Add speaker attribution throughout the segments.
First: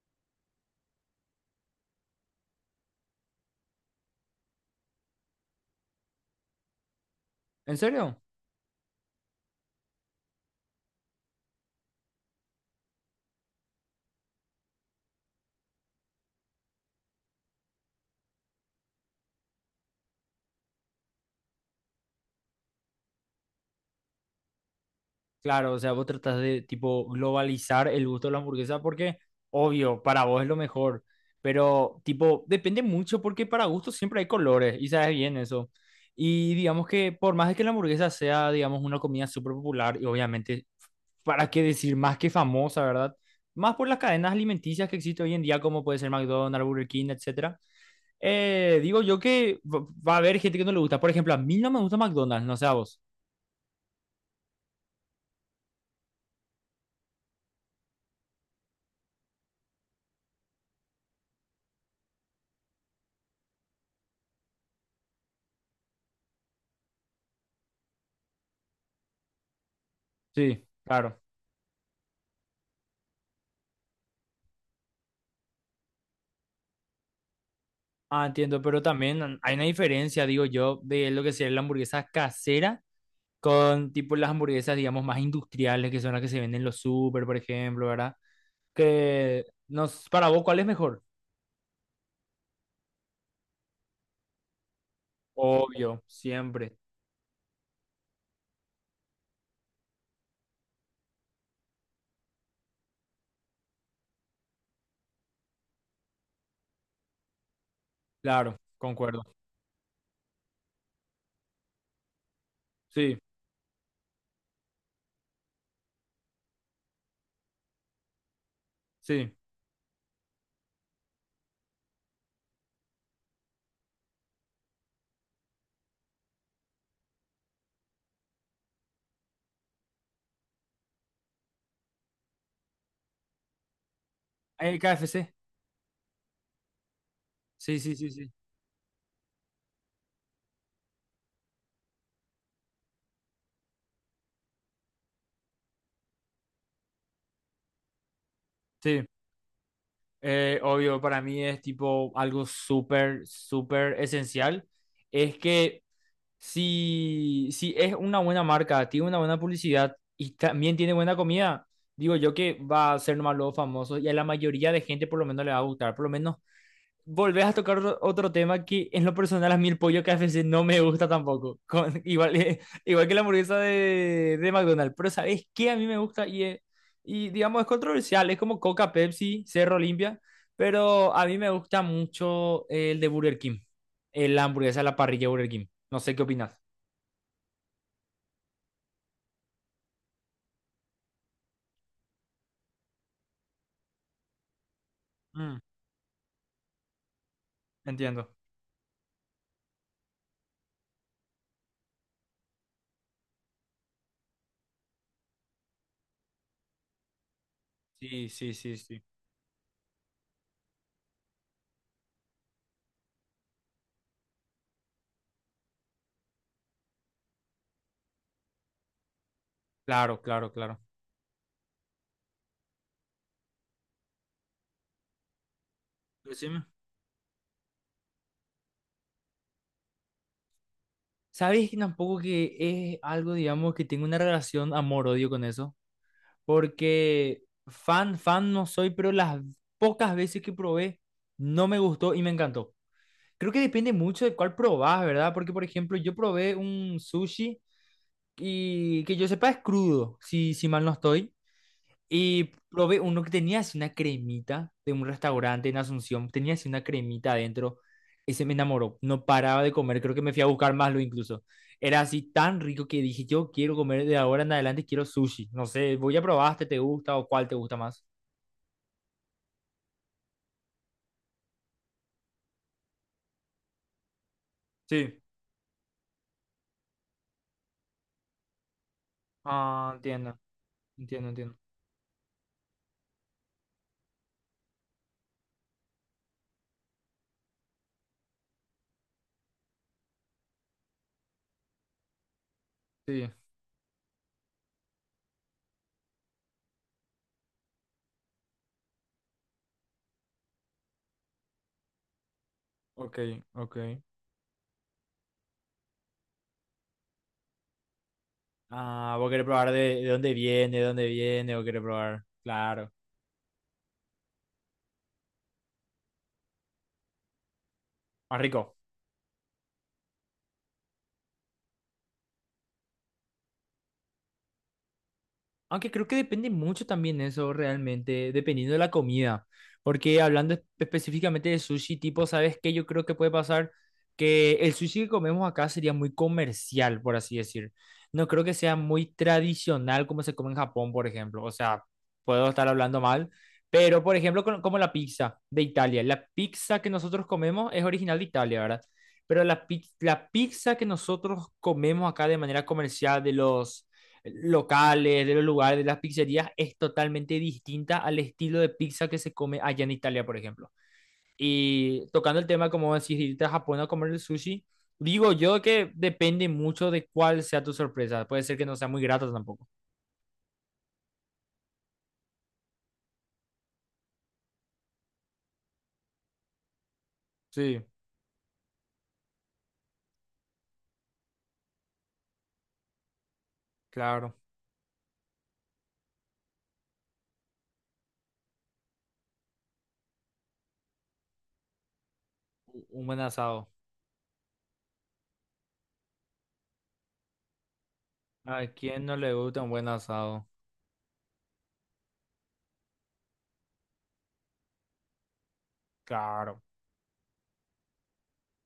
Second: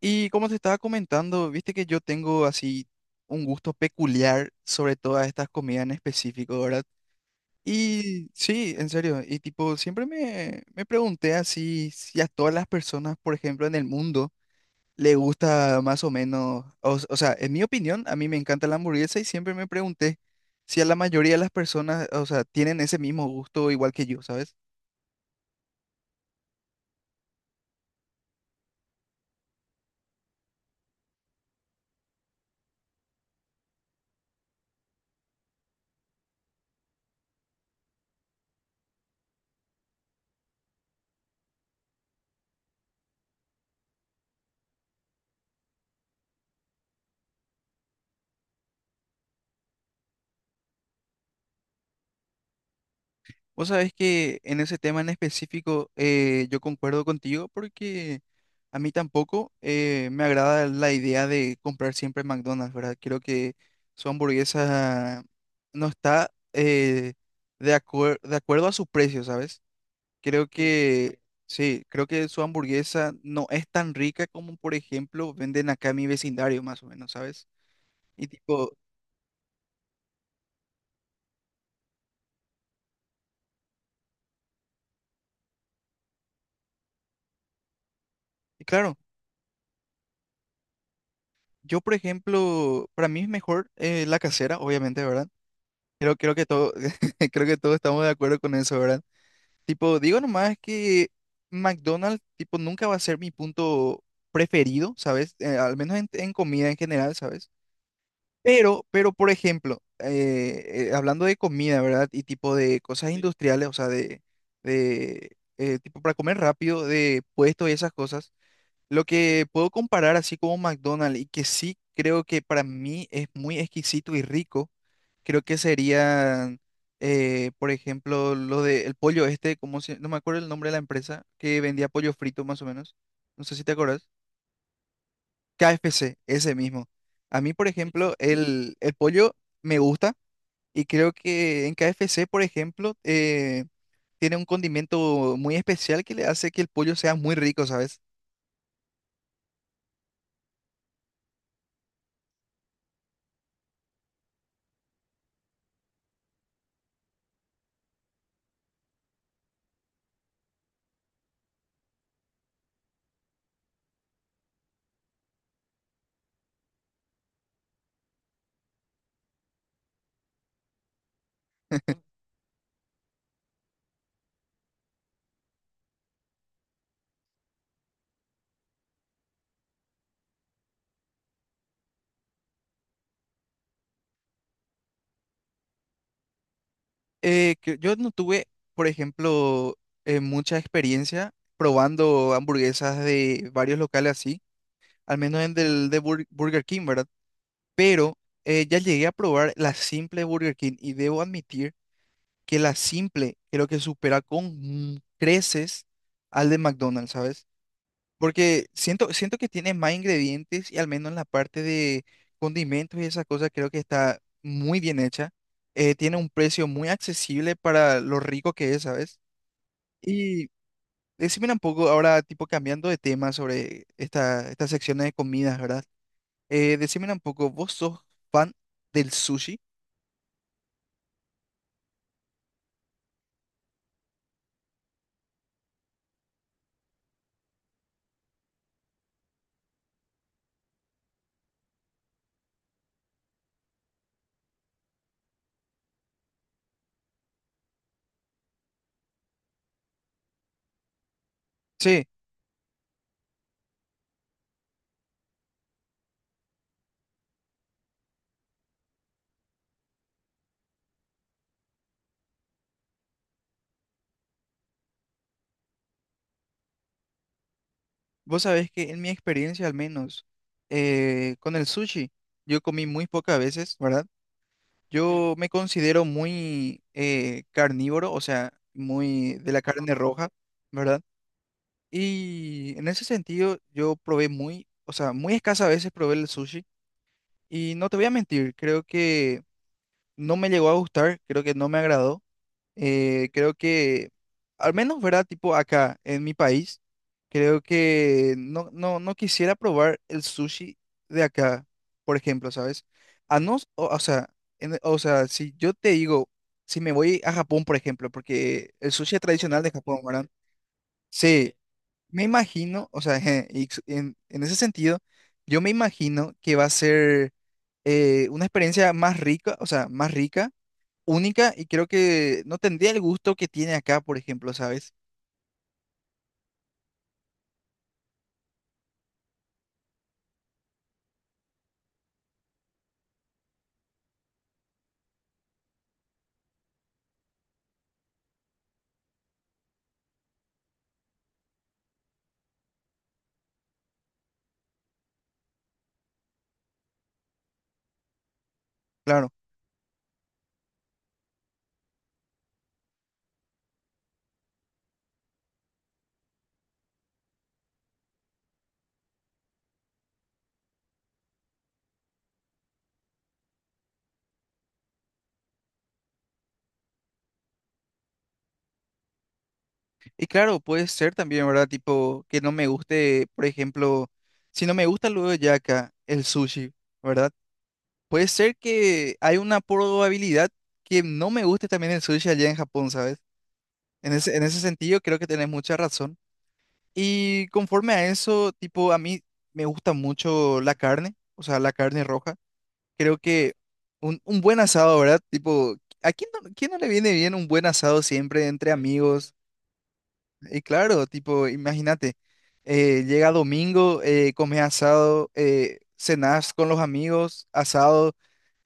Speaker 1: Y como te estaba comentando, viste que yo tengo así un gusto peculiar sobre todas estas comidas en específico, ¿verdad?
Speaker 2: ¿En serio?
Speaker 1: Y sí, en serio, y tipo, siempre me pregunté así si a todas las personas, por ejemplo, en el mundo, le gusta más o menos, o, o sea, en mi opinión, a mí me encanta la hamburguesa y siempre me pregunté si a la mayoría de las personas, o sea, tienen ese mismo gusto igual que yo, ¿sabes?
Speaker 2: Claro, o sea, vos tratás de tipo globalizar el gusto de la hamburguesa porque, obvio, para vos es lo mejor, pero tipo, depende mucho porque para gustos siempre hay colores y sabes bien eso. Y digamos que por más de que la hamburguesa sea, digamos, una comida súper popular y obviamente, ¿para qué decir más que famosa, verdad? Más por las cadenas alimenticias que existen hoy en día, como puede ser McDonald's, Burger King, etcétera. Digo yo que va a haber gente que no le gusta. Por ejemplo, a mí no me gusta McDonald's, no sé a vos.
Speaker 1: Vos sabés que en ese tema en específico yo concuerdo contigo porque a mí tampoco me agrada la idea de comprar siempre McDonald's, ¿verdad? Creo que su hamburguesa no está de acuerdo a su precio, ¿sabes? Creo sí
Speaker 2: Sí,
Speaker 1: que
Speaker 2: claro.
Speaker 1: sí, creo que su hamburguesa no es tan rica como, por ejemplo, venden acá en mi vecindario, más o menos, ¿sabes?
Speaker 2: Ah,
Speaker 1: Y
Speaker 2: entiendo,
Speaker 1: tipo,
Speaker 2: pero también hay una diferencia, digo yo, de lo que sería la hamburguesa casera con tipo las hamburguesas, digamos, más industriales, que son las que se venden en los súper, por ejemplo, ¿verdad?
Speaker 1: y claro,
Speaker 2: Que nos, para vos, ¿cuál es mejor?
Speaker 1: yo, por ejemplo, para mí es mejor la casera, obviamente, ¿verdad?
Speaker 2: Obvio,
Speaker 1: Creo que todo,
Speaker 2: siempre.
Speaker 1: creo que todos estamos de acuerdo con eso, ¿verdad? Tipo, digo nomás que McDonald's, tipo, nunca va a ser mi punto preferido, ¿sabes? Al menos en comida en general, ¿sabes?
Speaker 2: Claro,
Speaker 1: Pero,
Speaker 2: concuerdo.
Speaker 1: por ejemplo, hablando de comida, ¿verdad? Y tipo de cosas sí
Speaker 2: Sí,
Speaker 1: industriales, o sea, de tipo para comer rápido, de puestos y esas cosas. Lo
Speaker 2: sí.
Speaker 1: que puedo comparar así como McDonald's y que sí creo que para mí es muy exquisito y rico. Creo que serían, por ejemplo, lo de el pollo este, como no me acuerdo el nombre de la empresa, que vendía pollo frito más o menos. No sé si te acuerdas.
Speaker 2: El KFC.
Speaker 1: KFC, ese mismo. A mí, por
Speaker 2: Sí, sí, sí,
Speaker 1: ejemplo,
Speaker 2: sí.
Speaker 1: el pollo me gusta y creo que en KFC, por ejemplo, tiene un condimento muy especial que le hace que el pollo sea muy rico, ¿sabes?
Speaker 2: Sí. Obvio, para mí es tipo algo súper, súper esencial. Es que si es una buena marca, tiene una buena publicidad y también tiene buena comida, digo yo que va a ser nomás los famosos y a la mayoría de gente por lo menos le va a gustar. Por lo menos volvés a tocar otro tema que en lo personal a mí el pollo KFC no me gusta tampoco. Igual, igual que la hamburguesa de McDonald's. Pero ¿sabes qué? A mí me gusta y digamos es controversial. Es como Coca, Pepsi, Cerro Olimpia. Pero a mí me gusta mucho el de Burger King. El hamburguesa a la parrilla de Burger King. No sé qué opinas.
Speaker 1: Que yo no tuve, por ejemplo, mucha experiencia probando hamburguesas de varios locales así al menos en
Speaker 2: Mm,
Speaker 1: del de Burger King, ¿verdad? Pero
Speaker 2: entiendo.
Speaker 1: ya llegué a probar la simple de Burger King y debo admitir que la simple creo que supera con creces al de McDonald's, ¿sabes?
Speaker 2: Sí, sí,
Speaker 1: Porque
Speaker 2: sí, sí.
Speaker 1: siento que tiene más ingredientes y al menos en la parte de condimentos y esas cosas creo que está muy bien hecha. Tiene un precio muy accesible para lo rico que es, ¿sabes?
Speaker 2: Claro,
Speaker 1: Y
Speaker 2: claro, claro.
Speaker 1: decime un poco ahora, tipo cambiando de tema sobre estas secciones de comidas, ¿verdad?
Speaker 2: Decime.
Speaker 1: Decímela un poco, ¿vos sos fan del sushi?
Speaker 2: ¿Sabes que tampoco que es algo, digamos, que tengo una relación amor-odio con eso? Porque fan no soy, pero las pocas veces que probé no me gustó y me encantó. Creo que depende mucho de cuál probás, ¿verdad? Porque, por ejemplo, yo probé un sushi y que yo sepa es crudo, si mal no estoy.
Speaker 1: Sí,
Speaker 2: Y probé uno que tenía así una cremita de un restaurante en Asunción, tenía así una cremita adentro. Ese me enamoró, no paraba de comer, creo que me fui a buscar más lo incluso. Era así tan rico que dije, yo quiero comer de ahora en adelante, quiero sushi. No sé, voy a probar, este te gusta o cuál te gusta más.
Speaker 1: vos sabés que en mi experiencia al menos con el sushi, yo comí muy pocas veces, ¿verdad?
Speaker 2: Sí.
Speaker 1: Yo me considero muy carnívoro, o sea, muy de la
Speaker 2: Ah,
Speaker 1: carne roja,
Speaker 2: entiendo,
Speaker 1: ¿verdad?
Speaker 2: entiendo, entiendo.
Speaker 1: Y en ese sentido yo probé muy, o sea, muy escasas veces probé el sushi y no te voy a mentir, creo que no me llegó a gustar, creo que no me agradó.
Speaker 2: Sí,
Speaker 1: Creo que, al menos, ¿verdad? Tipo acá en mi país, creo que no, no, no quisiera probar el sushi de acá, por ejemplo, ¿sabes?
Speaker 2: ok,
Speaker 1: A no,
Speaker 2: ok.
Speaker 1: o sea, o sea, si yo te digo, si me voy a Japón, por ejemplo, porque el sushi
Speaker 2: Ah,
Speaker 1: es
Speaker 2: vos querés
Speaker 1: tradicional
Speaker 2: probar
Speaker 1: de Japón,
Speaker 2: de
Speaker 1: ¿verdad?
Speaker 2: dónde viene, de dónde
Speaker 1: Sí,
Speaker 2: viene, vos querés
Speaker 1: me
Speaker 2: probar.
Speaker 1: imagino,
Speaker 2: Claro,
Speaker 1: o sea, en ese sentido, yo me imagino que va a ser
Speaker 2: más
Speaker 1: una
Speaker 2: rico.
Speaker 1: experiencia más rica, o sea, más rica única y creo que no tendría el gusto que tiene acá, por ejemplo, ¿sabes?
Speaker 2: Aunque creo que depende mucho también eso realmente, dependiendo de la comida. Porque hablando específicamente de sushi, tipo, ¿sabes qué? Yo creo que puede pasar que el sushi que comemos acá sería muy comercial, por así decir. No creo que sea muy tradicional como se come en Japón, por ejemplo. O sea, puedo estar hablando mal, pero por ejemplo, como la pizza de Italia. La pizza que nosotros comemos es original de Italia, ¿verdad?
Speaker 1: Claro.
Speaker 2: Pero la pizza que nosotros comemos acá de manera comercial de los locales, de los lugares, de las pizzerías, es totalmente distinta al estilo de pizza que se come allá en Italia, por ejemplo. Y tocando el tema, como decir, irte a Japón a comer el sushi, digo yo que depende mucho de cuál sea tu sorpresa. Puede ser que no sea muy grata tampoco.
Speaker 1: Y claro, puede ser también, ¿verdad? Tipo, que no me guste, por ejemplo, si no me gusta luego ya acá el sushi, ¿verdad?
Speaker 2: Sí,
Speaker 1: Puede ser que hay una probabilidad que no me guste también el sushi allá en Japón, ¿sabes?
Speaker 2: claro.
Speaker 1: En ese sentido, creo que tenés mucha razón. Y conforme a eso, tipo, a mí me gusta mucho la carne, o sea, la carne roja.
Speaker 2: Un
Speaker 1: Creo
Speaker 2: buen
Speaker 1: que
Speaker 2: asado.
Speaker 1: un buen asado, ¿verdad? Tipo, ¿a quién no le viene bien un buen asado siempre
Speaker 2: ¿A
Speaker 1: entre
Speaker 2: quién no le
Speaker 1: amigos?
Speaker 2: gusta un buen asado?
Speaker 1: Y claro, tipo, imagínate, llega domingo, comes asado, cenás
Speaker 2: Claro.
Speaker 1: con los amigos, asado.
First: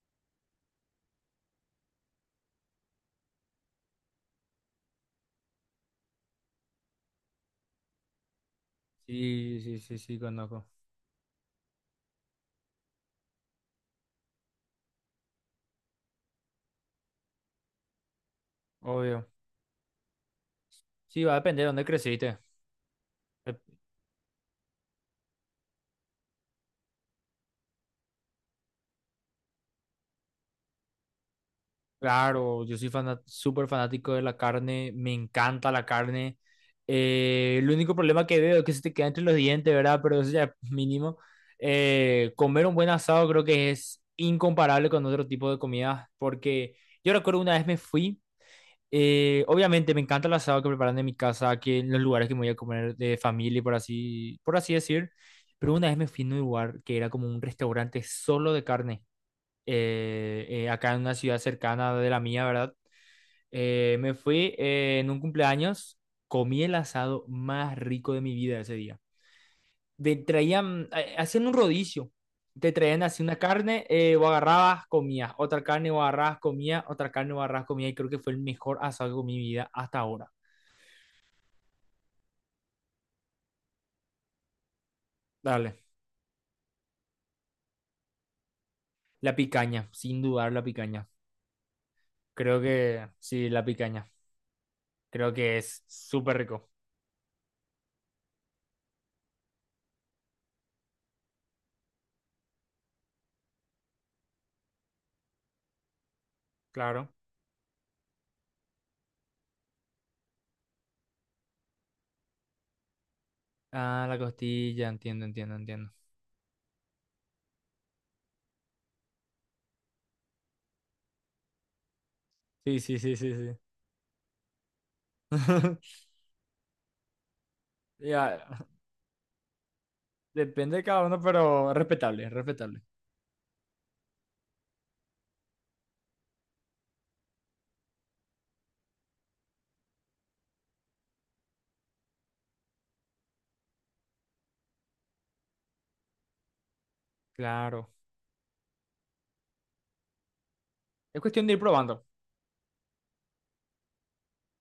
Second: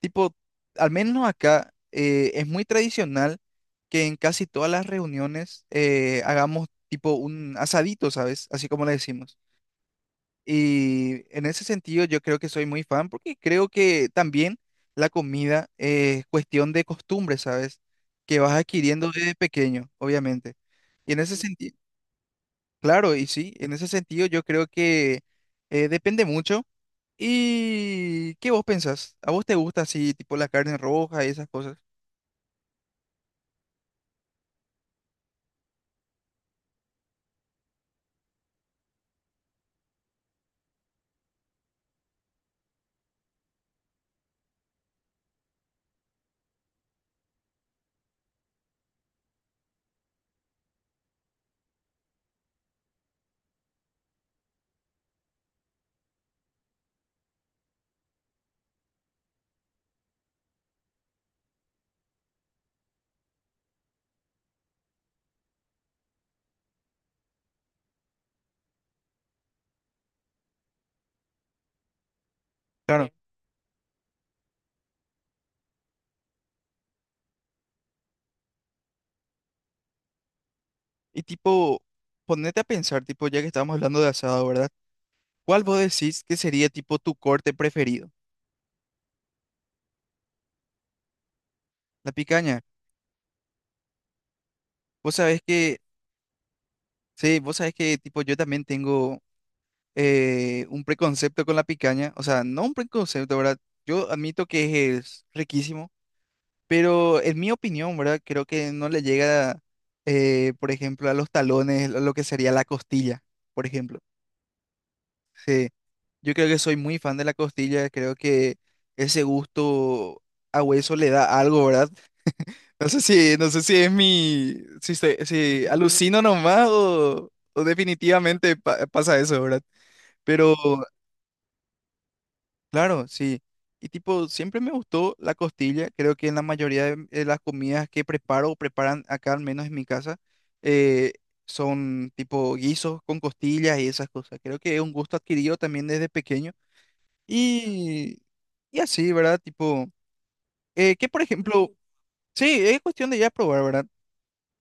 Speaker 1: Tipo, al menos acá es muy tradicional que en casi todas las reuniones hagamos tipo un asadito, ¿sabes? Así como le decimos.
Speaker 2: Sí, sí, sí, sí, conozco.
Speaker 1: Y en ese sentido yo creo que soy muy fan porque creo que también la comida es cuestión de costumbre, ¿sabes? Que vas adquiriendo
Speaker 2: Obvio.
Speaker 1: desde pequeño, obviamente. Y en
Speaker 2: Sí, va a
Speaker 1: ese
Speaker 2: depender de
Speaker 1: sentido,
Speaker 2: dónde creciste.
Speaker 1: claro, y sí, en ese sentido yo creo que depende mucho. ¿Y qué vos pensás? ¿A vos te gusta así, tipo la carne roja y esas cosas?
Speaker 2: Claro, yo soy súper fanático de la carne, me encanta la carne. El único problema que veo es que se te queda entre los dientes, ¿verdad? Pero eso ya es mínimo. Comer un buen asado creo que es incomparable con otro tipo de comidas, porque yo recuerdo una vez me fui, obviamente me encanta el asado que preparan en mi casa, que en los lugares que me voy a comer de familia, por así decir, pero una vez me fui a un lugar que era como un restaurante solo de carne acá en una ciudad cercana de la mía, ¿verdad? Me fui en un cumpleaños, comí el asado más rico de mi vida ese día. Te traían, hacían un rodicio, te traían
Speaker 1: Claro. Sí.
Speaker 2: así una carne, o agarrabas, comías, otra carne, o agarrabas, comías, otra carne, o agarrabas, comías, y creo que fue el mejor asado que comí en mi vida hasta ahora.
Speaker 1: Y tipo, ponete a pensar, tipo, ya que estamos hablando de asado, ¿verdad? ¿Cuál
Speaker 2: Dale,
Speaker 1: vos decís que sería tipo tu corte preferido?
Speaker 2: la picaña, sin dudar la picaña.
Speaker 1: La
Speaker 2: Creo
Speaker 1: picaña.
Speaker 2: que, sí, la picaña.
Speaker 1: Vos
Speaker 2: Creo
Speaker 1: sabés
Speaker 2: que
Speaker 1: que
Speaker 2: es súper rico,
Speaker 1: sí, vos sabés que tipo yo también tengo un preconcepto con la picaña, o sea, no un preconcepto, ¿verdad? Yo admito que es riquísimo,
Speaker 2: claro.
Speaker 1: pero en mi opinión, ¿verdad? Creo que no le llega, por ejemplo, a los talones lo que sería la costilla, por ejemplo.
Speaker 2: Ah, la costilla, entiendo, entiendo,
Speaker 1: Sí,
Speaker 2: entiendo.
Speaker 1: yo creo que soy muy fan de la costilla, creo que ese gusto a hueso le da algo, ¿verdad?
Speaker 2: Sí,
Speaker 1: No
Speaker 2: sí,
Speaker 1: sé
Speaker 2: sí, sí,
Speaker 1: si, no
Speaker 2: sí.
Speaker 1: sé si es mi, si, si alucino nomás o
Speaker 2: Ya,
Speaker 1: definitivamente pasa eso, ¿verdad? Pero
Speaker 2: depende de cada uno, pero respetable, respetable.
Speaker 1: claro, sí. Y tipo, siempre me gustó la costilla. Creo que en la mayoría de las comidas que preparo o preparan acá, al menos en mi casa, eh, son tipo guisos con costillas y esas cosas. Creo que es un gusto adquirido también desde pequeño.
Speaker 2: Claro.
Speaker 1: Y, y así, ¿verdad? Tipo, que
Speaker 2: Es
Speaker 1: por
Speaker 2: cuestión de ir
Speaker 1: ejemplo,
Speaker 2: probando.
Speaker 1: sí, es cuestión de ya probar, ¿verdad?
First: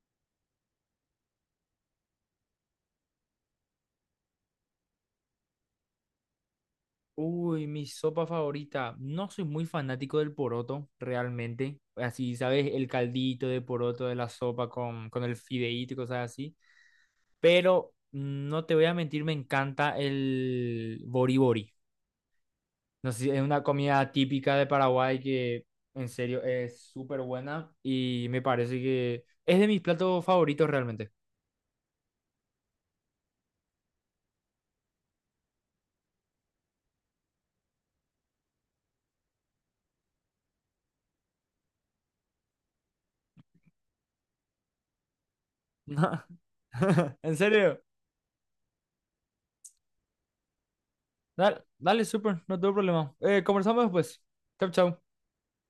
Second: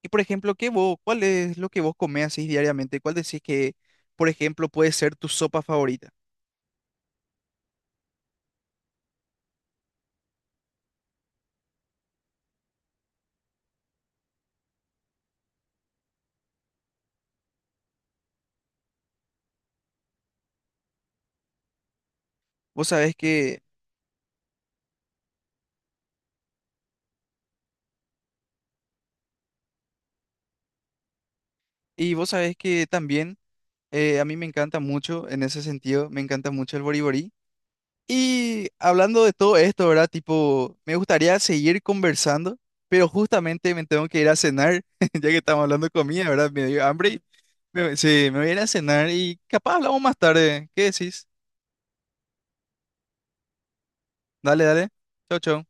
Speaker 1: Y por ejemplo, ¿qué vos, cuál es lo que vos comés así diariamente? ¿Cuál decís que, por ejemplo, puede ser tu sopa favorita?
Speaker 2: Uy, mi sopa favorita. No soy muy fanático del poroto, realmente. Así, ¿sabes? El caldito de poroto de la sopa con el fideíto y cosas así. Pero no te voy a mentir, me encanta el boribori.
Speaker 1: Vos
Speaker 2: No
Speaker 1: sabés
Speaker 2: sé, es
Speaker 1: que,
Speaker 2: una comida típica de Paraguay que en serio es súper buena y me parece que es de mis platos favoritos realmente.
Speaker 1: y vos sabés que también... a mí me encanta mucho en ese sentido, me encanta mucho el boriborí. Y hablando de todo esto, ¿verdad? Tipo, me gustaría seguir conversando, pero justamente me tengo que ir a cenar, ya que estamos hablando de comida, ¿verdad? Me dio hambre. Y
Speaker 2: en serio.
Speaker 1: me, sí, me voy a ir a cenar y capaz hablamos más tarde. ¿Qué decís?
Speaker 2: Dale, dale, súper, no tengo problema. Conversamos después.
Speaker 1: Dale,
Speaker 2: Chau,
Speaker 1: dale.
Speaker 2: chau.
Speaker 1: Chau, chau.